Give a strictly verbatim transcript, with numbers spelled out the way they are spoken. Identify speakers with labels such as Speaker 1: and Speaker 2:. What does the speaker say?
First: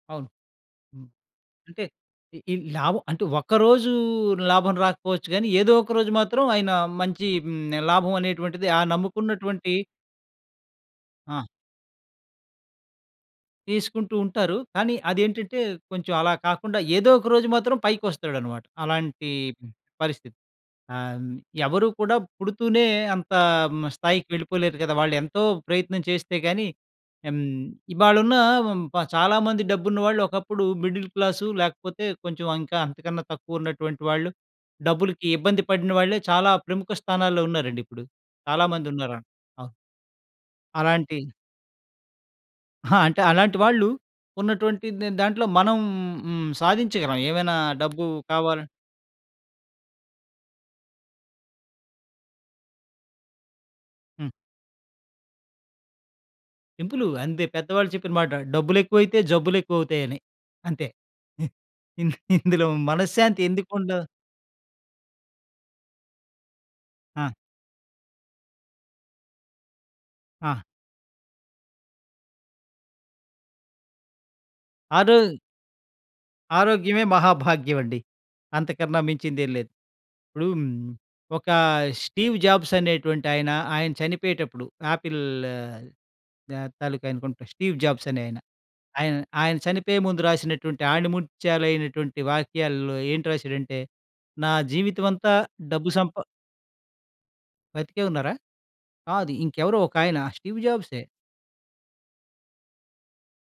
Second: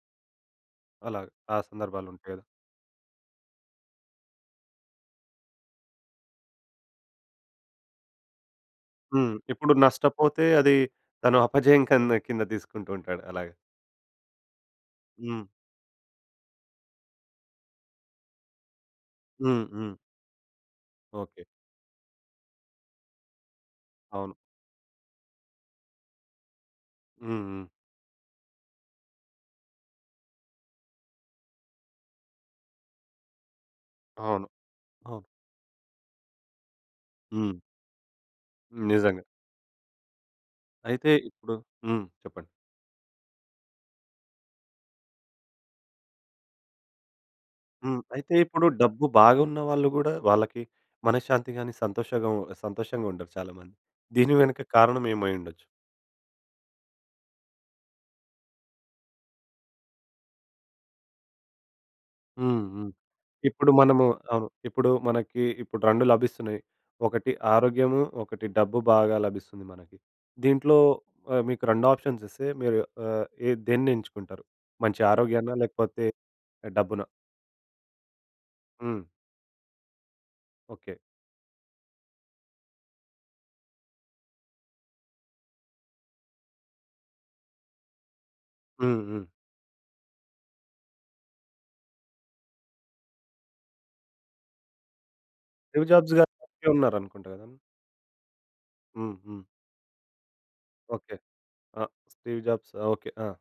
Speaker 1: అవును. హ్మ్,
Speaker 2: అలాగ ఆ
Speaker 1: అంటే ఈ
Speaker 2: సందర్భాలుంటేర
Speaker 1: ఈ లాభం అంటే ఒక్కరోజూ లాభం రాకపోవచ్చు గాని, ఏదోక రోజు మాత్రం ఆయన మంచి హ్మ్, లాభం అనేటువంటిది ఆ
Speaker 2: హ్మ్. ఇప్పుడు
Speaker 1: నమ్ముకున్నటువంటి
Speaker 2: నష్టపోతే అది తను
Speaker 1: ఆ!
Speaker 2: అపజయం కంద కింద తీసుకుంటూ ఉంటాడు అలాగ.
Speaker 1: తీసుకుంటూ ఉంటారు. కానీ
Speaker 2: హ్మ్.
Speaker 1: అదేంటంటే, కొంచెం అలా కాకుండా ఏదోక రోజు మాత్రం పైకొస్తాడు అనమాట. అలాంటి
Speaker 2: హ్మ్, హ్మ్.
Speaker 1: పరిస్థితి ఆహ్, హ్మ్,
Speaker 2: ఓకె.
Speaker 1: ఎవరు కూడా పుడుతూనే అంత హ్మ్, స్థాయికి
Speaker 2: అవును.
Speaker 1: వెళ్ళిపోలేరు కద. వాళ్ళెంతో ప్రయత్నం చేస్తే గాని హ్మ్,
Speaker 2: హ్మ్, హ్మ్.
Speaker 1: ఇవాలున్న వ హ్మ్, చాలా మంది డబ్బున్న వాళ్ళు ఒకప్పుడు మిడిల్ క్లాసు, లేకపోతే కొంచెం అంకా అంతకన్నా తక్కువున్నటువంటి వాళ్ళు.
Speaker 2: అవును. ఆ!
Speaker 1: డబ్బులకి ఇబ్బంది పడిన వాళ్ళే చాలా ప్రముఖ స్థానాల్లో
Speaker 2: హ్మ్.
Speaker 1: ఉన్నారండి ఇప్పుడు. చాలా మందున్నారు
Speaker 2: నిజంగ.
Speaker 1: అన్ అ
Speaker 2: అయితే,
Speaker 1: అలాంటి
Speaker 2: ఇప్పుడు హ్మ్. చెప్పండి.
Speaker 1: ఆ! అంటే అలాంటి వాళ్ళు, ఉన్నటువంటిద్ దాంట్లో మనం హ్మ్, సాధించగలం ఏవైనా
Speaker 2: హ్మ్.
Speaker 1: డబ్బు
Speaker 2: అయితే ఇప్పుడు
Speaker 1: కావాలన్
Speaker 2: డబ్బు బాగున్న వాళ్ళు గూడా, వాళ్ళకి మనశ్శాంతి గాని సంతోషంగా సంతోషంగుండరు చాలా మంది.
Speaker 1: హ్మ్.
Speaker 2: దీని వెనుక కారణమేమై ఉండొచ్చు.
Speaker 1: సింపులు అంతే. పెద్దవాళ్ళు చెప్పిన మాట డబ్బులెక్కువైతే, జబ్బులెక్కువ అవుతాయని అంతే.
Speaker 2: హ్మ్,
Speaker 1: ఇందులో
Speaker 2: హ్మ్.
Speaker 1: మనశ్శాంతి
Speaker 2: ఇప్పుడు
Speaker 1: ఎందుకుండ
Speaker 2: మనము అవును. ఇప్పుడు మనకీ ఇప్పుడు రెండు లభిస్తున్నాయి. ఒకటి
Speaker 1: ఆ!
Speaker 2: ఆరోగ్యము, ఒకటి డబ్బు బాగా లభిస్తుంది మనకి
Speaker 1: ఆ!
Speaker 2: దీంట్లో మీకు రెండు ఆప్షన్స్ ఇస్తే మీరు ఆహ్, ఏహ్, దేన్నేంచుకుంటారు? మంచి
Speaker 1: ఆ రో
Speaker 2: ఆరోగ్యాన్నా లేకపోతే,
Speaker 1: ఆరోగ్యమే
Speaker 2: డబ్బునా?
Speaker 1: మహాభాగ్యవండి. అంతకన్నా
Speaker 2: హ్మ్.
Speaker 1: మించిందేం లేదు. ఇప్పుడు హ్మ్,
Speaker 2: ఓకె.
Speaker 1: ఒకా స్టీవ్ జాబ్స్ అనేటువంటాయన, ఆయన చనిపోయేటప్పుడు ఆపిల్ ఆహ్, తాలూకా అనుకుంటా. స్టీవ్ జాబ్స్ అనే ఆయన.
Speaker 2: హ్మ్,
Speaker 1: ఆయన
Speaker 2: హ్మ్.
Speaker 1: ఆయన చనిపోయే ముందు రాసినటువంటి ఆణిముత్యాలైనటువంటి వాక్యాల్లో ఏంటి రాసాడంటే, నా జీవితమంతా
Speaker 2: స్టీవ్
Speaker 1: డబ్బు సంప
Speaker 2: జాబ్స్ గారు బ్రతికే ఉన్నారనుకుంటా గద.
Speaker 1: బతికే ఉన్నారా?
Speaker 2: హ్మ్,
Speaker 1: కాదు
Speaker 2: హ్మ్.
Speaker 1: ఇంకెవరో ఒకాయన స్టీవ్ జాబ్సే.
Speaker 2: ఓకె. అ! Steve Jobs okay. ఆ!